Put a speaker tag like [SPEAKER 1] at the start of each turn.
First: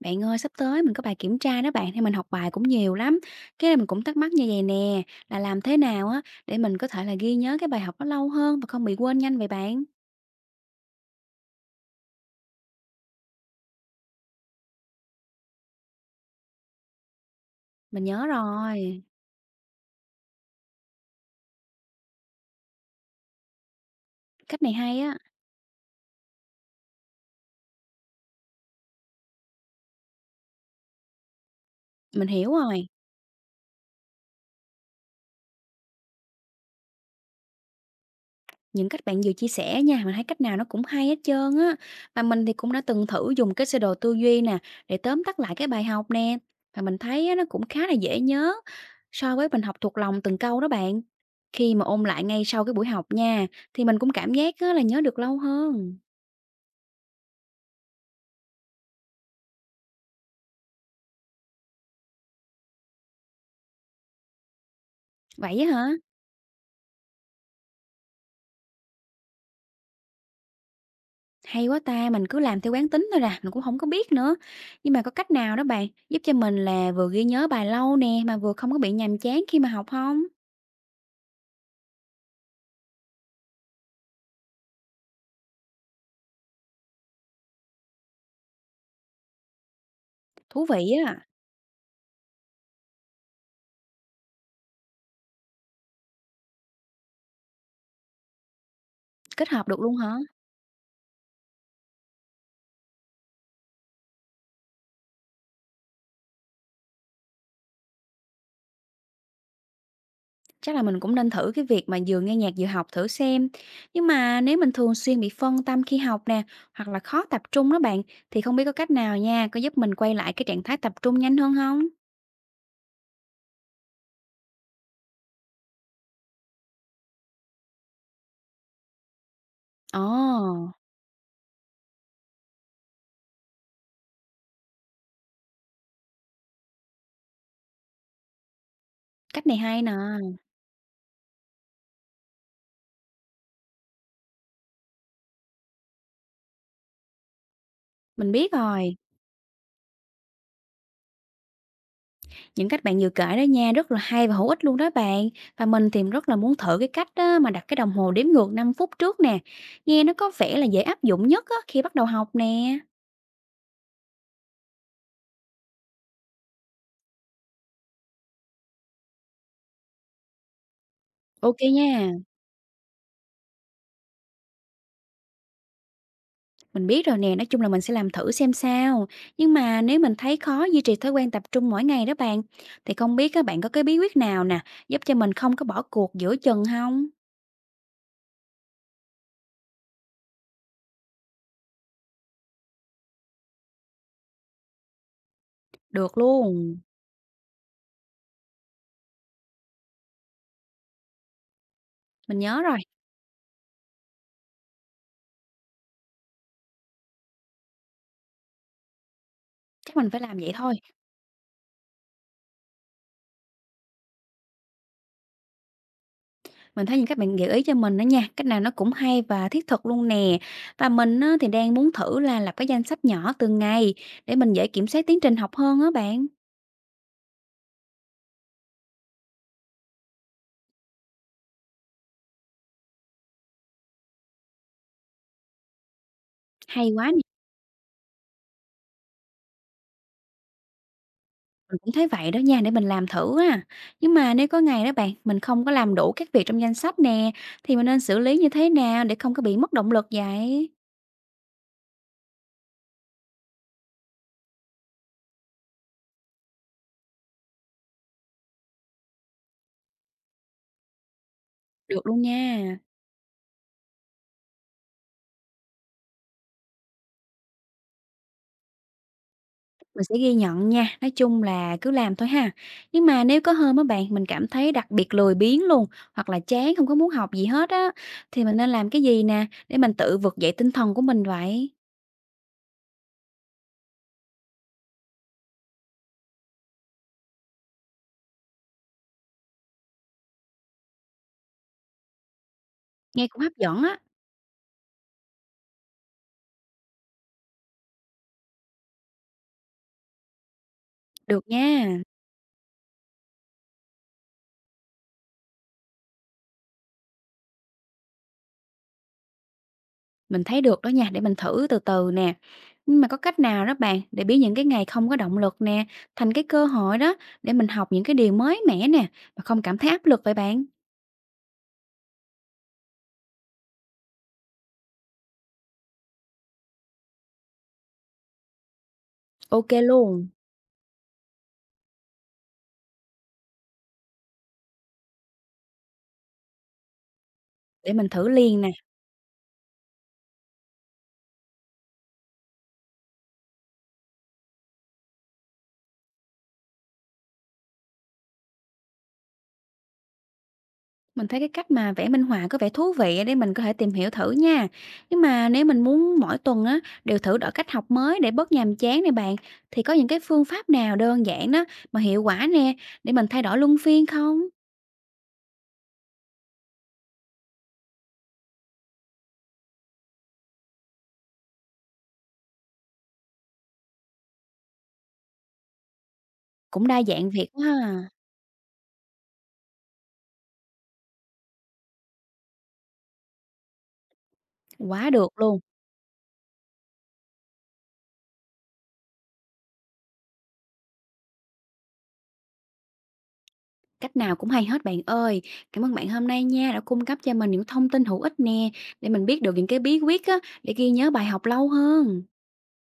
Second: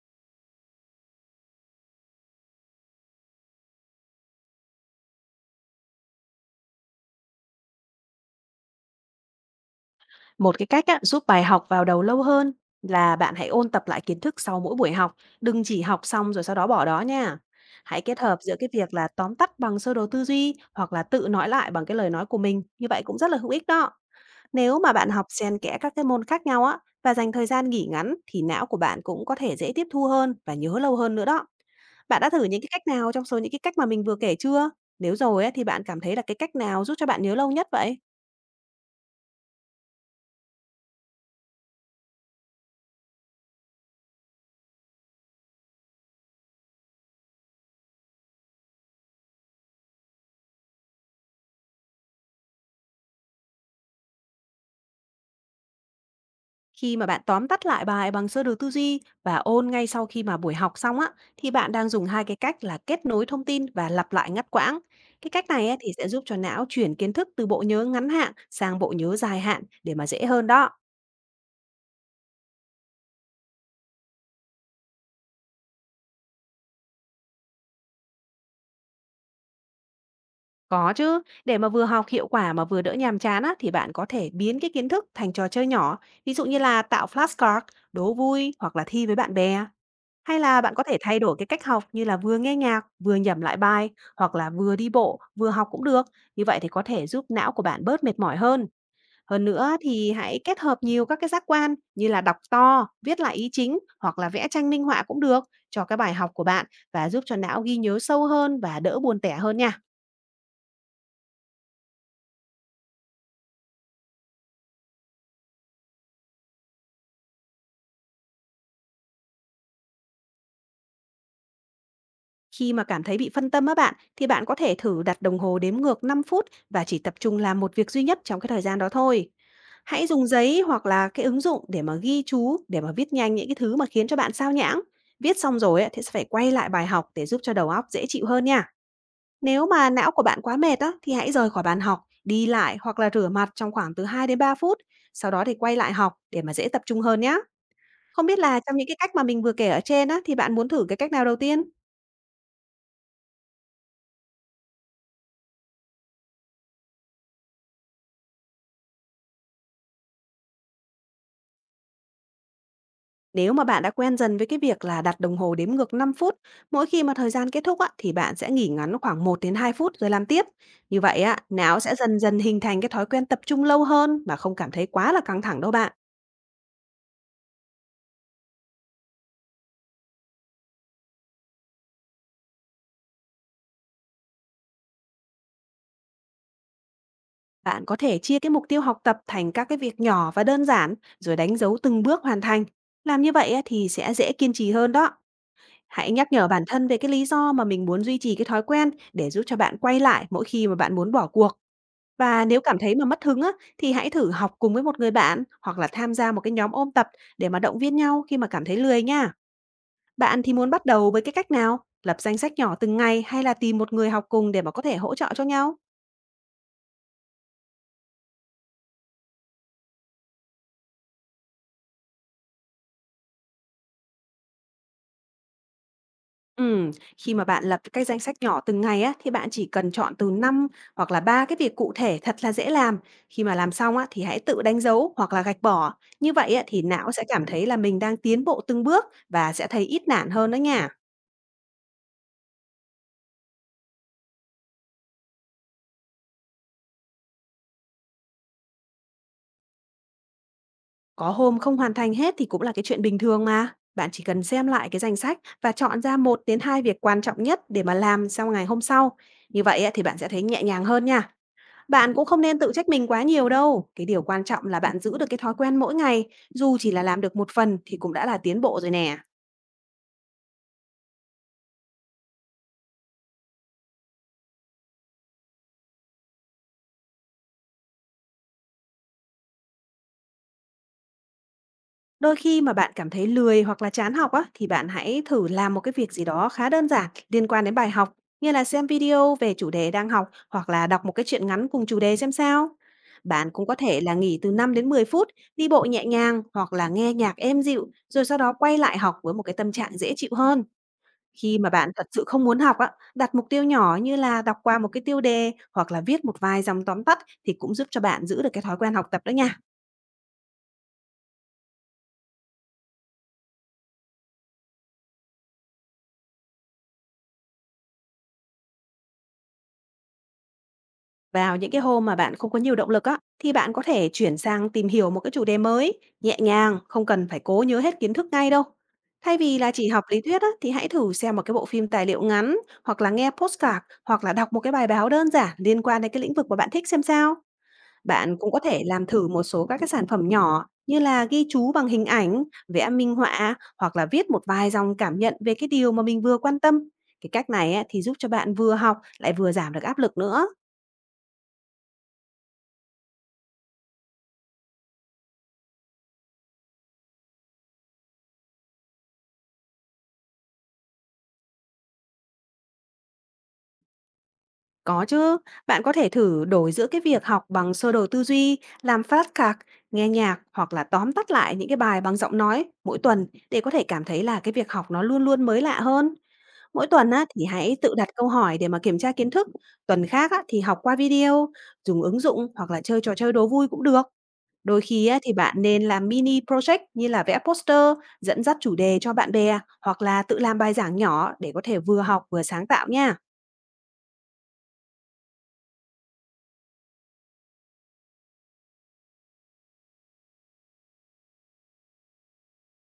[SPEAKER 1] Bạn ơi, sắp tới mình có bài kiểm tra đó bạn, thì mình học bài cũng nhiều lắm. Cái này mình cũng thắc mắc như vậy nè, là làm thế nào á để mình có thể là ghi nhớ cái bài học nó lâu hơn và không bị quên nhanh vậy bạn?
[SPEAKER 2] Một cái cách á, giúp bài học vào đầu lâu hơn là bạn hãy ôn tập lại kiến thức sau mỗi buổi học, đừng chỉ học xong rồi sau đó bỏ đó nha. Hãy
[SPEAKER 1] Mình
[SPEAKER 2] kết
[SPEAKER 1] nhớ
[SPEAKER 2] hợp giữa cái việc
[SPEAKER 1] rồi,
[SPEAKER 2] là tóm tắt bằng sơ đồ tư duy hoặc là tự nói lại bằng cái lời nói của mình, như vậy cũng rất là hữu ích đó.
[SPEAKER 1] cách này
[SPEAKER 2] Nếu mà
[SPEAKER 1] hay
[SPEAKER 2] bạn
[SPEAKER 1] á,
[SPEAKER 2] học xen kẽ các cái môn khác nhau á và dành thời gian nghỉ ngắn thì não của bạn cũng có thể dễ tiếp thu hơn và nhớ lâu hơn nữa đó. Bạn
[SPEAKER 1] mình
[SPEAKER 2] đã thử
[SPEAKER 1] hiểu
[SPEAKER 2] những cái cách
[SPEAKER 1] rồi.
[SPEAKER 2] nào trong số những cái cách mà mình vừa kể chưa? Nếu rồi á, thì bạn cảm thấy là cái cách nào giúp cho bạn nhớ lâu nhất vậy?
[SPEAKER 1] Những cách bạn vừa chia sẻ nha, mình thấy cách nào nó cũng hay hết trơn á. Và mình thì cũng đã từng thử dùng cái sơ đồ tư duy nè, để tóm tắt lại cái bài học nè. Và mình thấy á, nó cũng khá là dễ nhớ so với mình học thuộc lòng từng câu đó bạn. Khi mà ôn lại ngay sau cái buổi học nha, thì mình cũng cảm giác á, là nhớ được lâu hơn.
[SPEAKER 2] Khi mà bạn tóm tắt lại bài bằng sơ đồ tư duy và ôn ngay sau khi mà buổi học xong á, thì bạn đang dùng hai cái cách là kết nối thông tin và lặp lại ngắt quãng. Cái cách
[SPEAKER 1] Vậy
[SPEAKER 2] này
[SPEAKER 1] á
[SPEAKER 2] á,
[SPEAKER 1] hả?
[SPEAKER 2] thì sẽ giúp cho não chuyển kiến thức từ bộ nhớ ngắn hạn sang bộ nhớ dài hạn để mà dễ hơn đó.
[SPEAKER 1] Hay quá ta, mình cứ làm theo quán tính thôi à, mình cũng không có biết nữa. Nhưng mà có cách nào đó bạn, giúp cho mình là vừa ghi nhớ bài lâu nè, mà vừa không có bị nhàm chán khi mà học không?
[SPEAKER 2] Có chứ, để mà vừa học hiệu quả mà vừa đỡ nhàm chán á, thì bạn có thể biến cái kiến thức thành trò chơi nhỏ, ví dụ như là tạo flashcard, đố vui hoặc là thi với bạn bè. Hay là
[SPEAKER 1] Thú
[SPEAKER 2] bạn có
[SPEAKER 1] vị
[SPEAKER 2] thể
[SPEAKER 1] á,
[SPEAKER 2] thay đổi cái cách học như là vừa nghe nhạc, vừa nhẩm lại bài, hoặc là vừa đi bộ, vừa học cũng được. Như vậy thì có thể giúp não của bạn bớt mệt mỏi hơn. Hơn
[SPEAKER 1] kết hợp
[SPEAKER 2] nữa
[SPEAKER 1] được luôn
[SPEAKER 2] thì
[SPEAKER 1] hả?
[SPEAKER 2] hãy kết hợp nhiều các cái giác quan như là đọc to, viết lại ý chính hoặc là vẽ tranh minh họa cũng được cho cái bài học của bạn và giúp cho não ghi nhớ sâu hơn và đỡ buồn tẻ hơn nha.
[SPEAKER 1] Chắc là mình cũng nên thử cái việc mà vừa nghe nhạc vừa học thử xem. Nhưng mà nếu mình thường xuyên bị phân tâm khi học nè, hoặc là khó tập trung đó bạn, thì không biết có cách nào nha, có giúp mình quay lại cái trạng thái tập trung nhanh hơn không?
[SPEAKER 2] Khi mà cảm thấy bị phân tâm á bạn, thì bạn có thể thử đặt đồng hồ đếm ngược 5 phút và chỉ tập trung làm một việc duy nhất trong cái thời gian đó thôi.
[SPEAKER 1] Ồ,
[SPEAKER 2] Hãy dùng giấy hoặc là cái ứng dụng để mà ghi chú, để mà viết nhanh những cái thứ mà khiến cho bạn sao nhãng. Viết xong rồi ấy, thì sẽ phải quay lại bài học để giúp cho đầu óc dễ chịu hơn nha.
[SPEAKER 1] cách này
[SPEAKER 2] Nếu
[SPEAKER 1] hay
[SPEAKER 2] mà
[SPEAKER 1] nè.
[SPEAKER 2] não của bạn quá mệt á, thì hãy rời khỏi bàn học, đi lại hoặc là rửa mặt trong khoảng từ 2 đến 3 phút. Sau đó thì quay lại học để mà dễ tập trung hơn nhé. Không
[SPEAKER 1] Mình
[SPEAKER 2] biết
[SPEAKER 1] biết
[SPEAKER 2] là trong những cái
[SPEAKER 1] rồi,
[SPEAKER 2] cách mà mình vừa kể ở trên á, thì bạn muốn thử cái cách nào đầu tiên?
[SPEAKER 1] những cách bạn vừa kể đó nha, rất là hay và hữu ích luôn đó bạn. Và mình thì rất là muốn thử cái cách á, mà đặt cái đồng hồ đếm ngược 5 phút trước nè. Nghe nó có vẻ là dễ áp dụng nhất á, khi bắt đầu học nè.
[SPEAKER 2] Nếu mà bạn đã quen dần với cái việc là đặt đồng hồ đếm ngược 5 phút, mỗi khi mà thời gian kết thúc á, thì bạn sẽ nghỉ ngắn khoảng 1 đến 2 phút rồi làm tiếp. Như vậy á,
[SPEAKER 1] Ok
[SPEAKER 2] não
[SPEAKER 1] nha.
[SPEAKER 2] sẽ dần dần hình thành cái thói quen tập trung lâu hơn mà không cảm thấy quá là căng thẳng đâu bạn.
[SPEAKER 1] Mình biết rồi nè, nói chung là mình sẽ làm thử xem sao. Nhưng mà nếu mình thấy khó duy trì thói quen tập trung mỗi ngày đó bạn, thì không biết các bạn có cái bí quyết nào nè, giúp cho mình không có bỏ cuộc giữa chừng không?
[SPEAKER 2] Bạn có thể chia cái mục tiêu học tập thành các cái việc nhỏ và đơn giản rồi đánh dấu từng bước hoàn thành. Làm như vậy á, thì sẽ dễ kiên trì hơn đó. Hãy
[SPEAKER 1] Được
[SPEAKER 2] nhắc nhở bản
[SPEAKER 1] luôn.
[SPEAKER 2] thân về cái lý do mà mình muốn duy trì cái thói quen để giúp cho bạn quay lại mỗi khi mà bạn muốn bỏ cuộc.
[SPEAKER 1] Mình
[SPEAKER 2] Và nếu
[SPEAKER 1] nhớ
[SPEAKER 2] cảm
[SPEAKER 1] rồi,
[SPEAKER 2] thấy mà mất hứng á, thì hãy thử học cùng với một người bạn hoặc là tham gia một cái nhóm ôn tập để mà động viên nhau khi mà cảm thấy lười nha.
[SPEAKER 1] chắc mình phải làm
[SPEAKER 2] Bạn
[SPEAKER 1] vậy
[SPEAKER 2] thì muốn
[SPEAKER 1] thôi.
[SPEAKER 2] bắt đầu với cái cách nào? Lập danh sách nhỏ từng ngày hay là tìm một người học cùng để mà có thể hỗ trợ cho nhau?
[SPEAKER 1] Mình thấy những các bạn gợi ý cho mình đó nha, cách nào nó cũng hay và thiết thực luôn nè. Và mình á, thì đang muốn thử là lập cái danh sách nhỏ từng ngày để mình dễ kiểm soát tiến trình học hơn á bạn.
[SPEAKER 2] Ừm, khi mà bạn lập cái danh sách nhỏ từng ngày á, thì bạn chỉ cần chọn từ 5 hoặc là 3 cái việc cụ thể thật là dễ làm. Khi mà làm xong á, thì hãy tự đánh dấu hoặc là gạch bỏ. Như vậy á, thì
[SPEAKER 1] Hay quá
[SPEAKER 2] não
[SPEAKER 1] nè.
[SPEAKER 2] sẽ cảm thấy là mình đang tiến bộ từng bước và sẽ thấy ít nản hơn đó nha.
[SPEAKER 1] Mình cũng thấy vậy đó nha, để mình làm thử á. Nhưng mà nếu có ngày đó bạn, mình không có làm đủ các việc trong danh sách nè, thì mình nên xử lý như thế nào để không có bị mất động lực vậy?
[SPEAKER 2] Có hôm không hoàn thành hết thì cũng là cái chuyện bình thường mà. Bạn chỉ cần xem lại cái danh sách và chọn ra 1 đến 2 việc quan trọng nhất để mà làm sau ngày hôm sau. Như vậy á, thì bạn sẽ thấy nhẹ nhàng hơn nha.
[SPEAKER 1] Được
[SPEAKER 2] Bạn
[SPEAKER 1] luôn
[SPEAKER 2] cũng không nên tự
[SPEAKER 1] nha.
[SPEAKER 2] trách mình quá nhiều đâu. Cái điều quan trọng là bạn giữ được cái thói quen mỗi ngày, dù chỉ là làm được một phần thì cũng đã là tiến bộ rồi nè.
[SPEAKER 1] Mình sẽ ghi nhận nha, nói chung là cứ làm thôi ha. Nhưng mà nếu có hôm á bạn, mình cảm thấy đặc biệt lười biếng luôn, hoặc là chán không có muốn học gì hết á, thì mình nên làm cái gì nè, để mình tự vực dậy tinh thần của mình vậy?
[SPEAKER 2] Đôi khi mà bạn cảm thấy lười hoặc là chán học á, thì bạn hãy thử làm một cái việc gì đó khá đơn giản liên quan đến bài học, như là xem video về chủ đề đang học hoặc là đọc một cái truyện ngắn cùng chủ đề xem sao.
[SPEAKER 1] Nghe cũng
[SPEAKER 2] Bạn
[SPEAKER 1] hấp
[SPEAKER 2] cũng có
[SPEAKER 1] dẫn á.
[SPEAKER 2] thể là nghỉ từ 5 đến 10 phút, đi bộ nhẹ nhàng hoặc là nghe nhạc êm dịu, rồi sau đó quay lại học với một cái tâm trạng dễ chịu hơn.
[SPEAKER 1] Được
[SPEAKER 2] Khi mà bạn
[SPEAKER 1] nha.
[SPEAKER 2] thật sự không muốn học á, đặt mục tiêu nhỏ như là đọc qua một cái tiêu đề hoặc là viết một vài dòng tóm tắt thì cũng giúp cho bạn giữ được cái thói quen học tập đó nha.
[SPEAKER 1] Mình thấy được đó nha, để mình thử từ từ nè. Nhưng mà có cách nào đó bạn để biến những cái ngày không có động lực nè thành cái cơ hội đó để mình học những cái điều mới mẻ nè mà không cảm thấy áp lực vậy bạn?
[SPEAKER 2] Vào những cái hôm mà bạn không có nhiều động lực á, thì bạn có thể chuyển sang tìm hiểu một cái chủ đề mới, nhẹ nhàng, không cần phải cố nhớ hết kiến thức ngay đâu. Thay vì là
[SPEAKER 1] Ok
[SPEAKER 2] chỉ học lý
[SPEAKER 1] luôn,
[SPEAKER 2] thuyết á, thì hãy thử xem một cái bộ phim tài liệu ngắn, hoặc là nghe podcast, hoặc là đọc một cái bài báo đơn giản liên quan đến cái lĩnh vực mà bạn thích xem sao.
[SPEAKER 1] để mình thử
[SPEAKER 2] Bạn cũng có
[SPEAKER 1] liền nè.
[SPEAKER 2] thể làm thử một số các cái sản phẩm nhỏ như là ghi chú bằng hình ảnh, vẽ minh họa hoặc là viết một vài dòng cảm nhận về cái điều mà mình vừa quan tâm. Cái cách này á, thì giúp cho bạn vừa học lại vừa giảm được áp lực nữa.
[SPEAKER 1] Mình thấy cái cách mà vẽ minh họa có vẻ thú vị á, để mình có thể tìm hiểu thử nha. Nhưng mà nếu mình muốn mỗi tuần á đều thử đổi cách học mới để bớt nhàm chán này bạn thì có những cái phương pháp nào đơn giản đó mà hiệu quả nè để mình thay đổi luân phiên không?
[SPEAKER 2] Có chứ, bạn có thể thử đổi giữa cái việc học bằng sơ đồ tư duy, làm flashcard, nghe nhạc hoặc là tóm tắt lại những cái bài bằng giọng nói mỗi tuần để có thể cảm thấy là cái việc học nó luôn luôn mới lạ hơn.
[SPEAKER 1] Cũng
[SPEAKER 2] Mỗi
[SPEAKER 1] đa
[SPEAKER 2] tuần á,
[SPEAKER 1] dạng
[SPEAKER 2] thì
[SPEAKER 1] việc quá
[SPEAKER 2] hãy tự đặt
[SPEAKER 1] ha.
[SPEAKER 2] câu hỏi để mà kiểm tra kiến thức, tuần khác á, thì học qua video, dùng ứng dụng hoặc là chơi trò chơi đố vui cũng được. Đôi khi
[SPEAKER 1] Quá
[SPEAKER 2] á,
[SPEAKER 1] được
[SPEAKER 2] thì
[SPEAKER 1] luôn.
[SPEAKER 2] bạn nên làm mini project như là vẽ poster, dẫn dắt chủ đề cho bạn bè hoặc là tự làm bài giảng nhỏ để có thể vừa học vừa sáng tạo nha.
[SPEAKER 1] Cách nào cũng hay hết bạn ơi. Cảm ơn bạn hôm nay nha, đã cung cấp cho mình những thông tin hữu ích nè, để mình biết được những cái bí quyết á, để ghi nhớ bài học lâu hơn.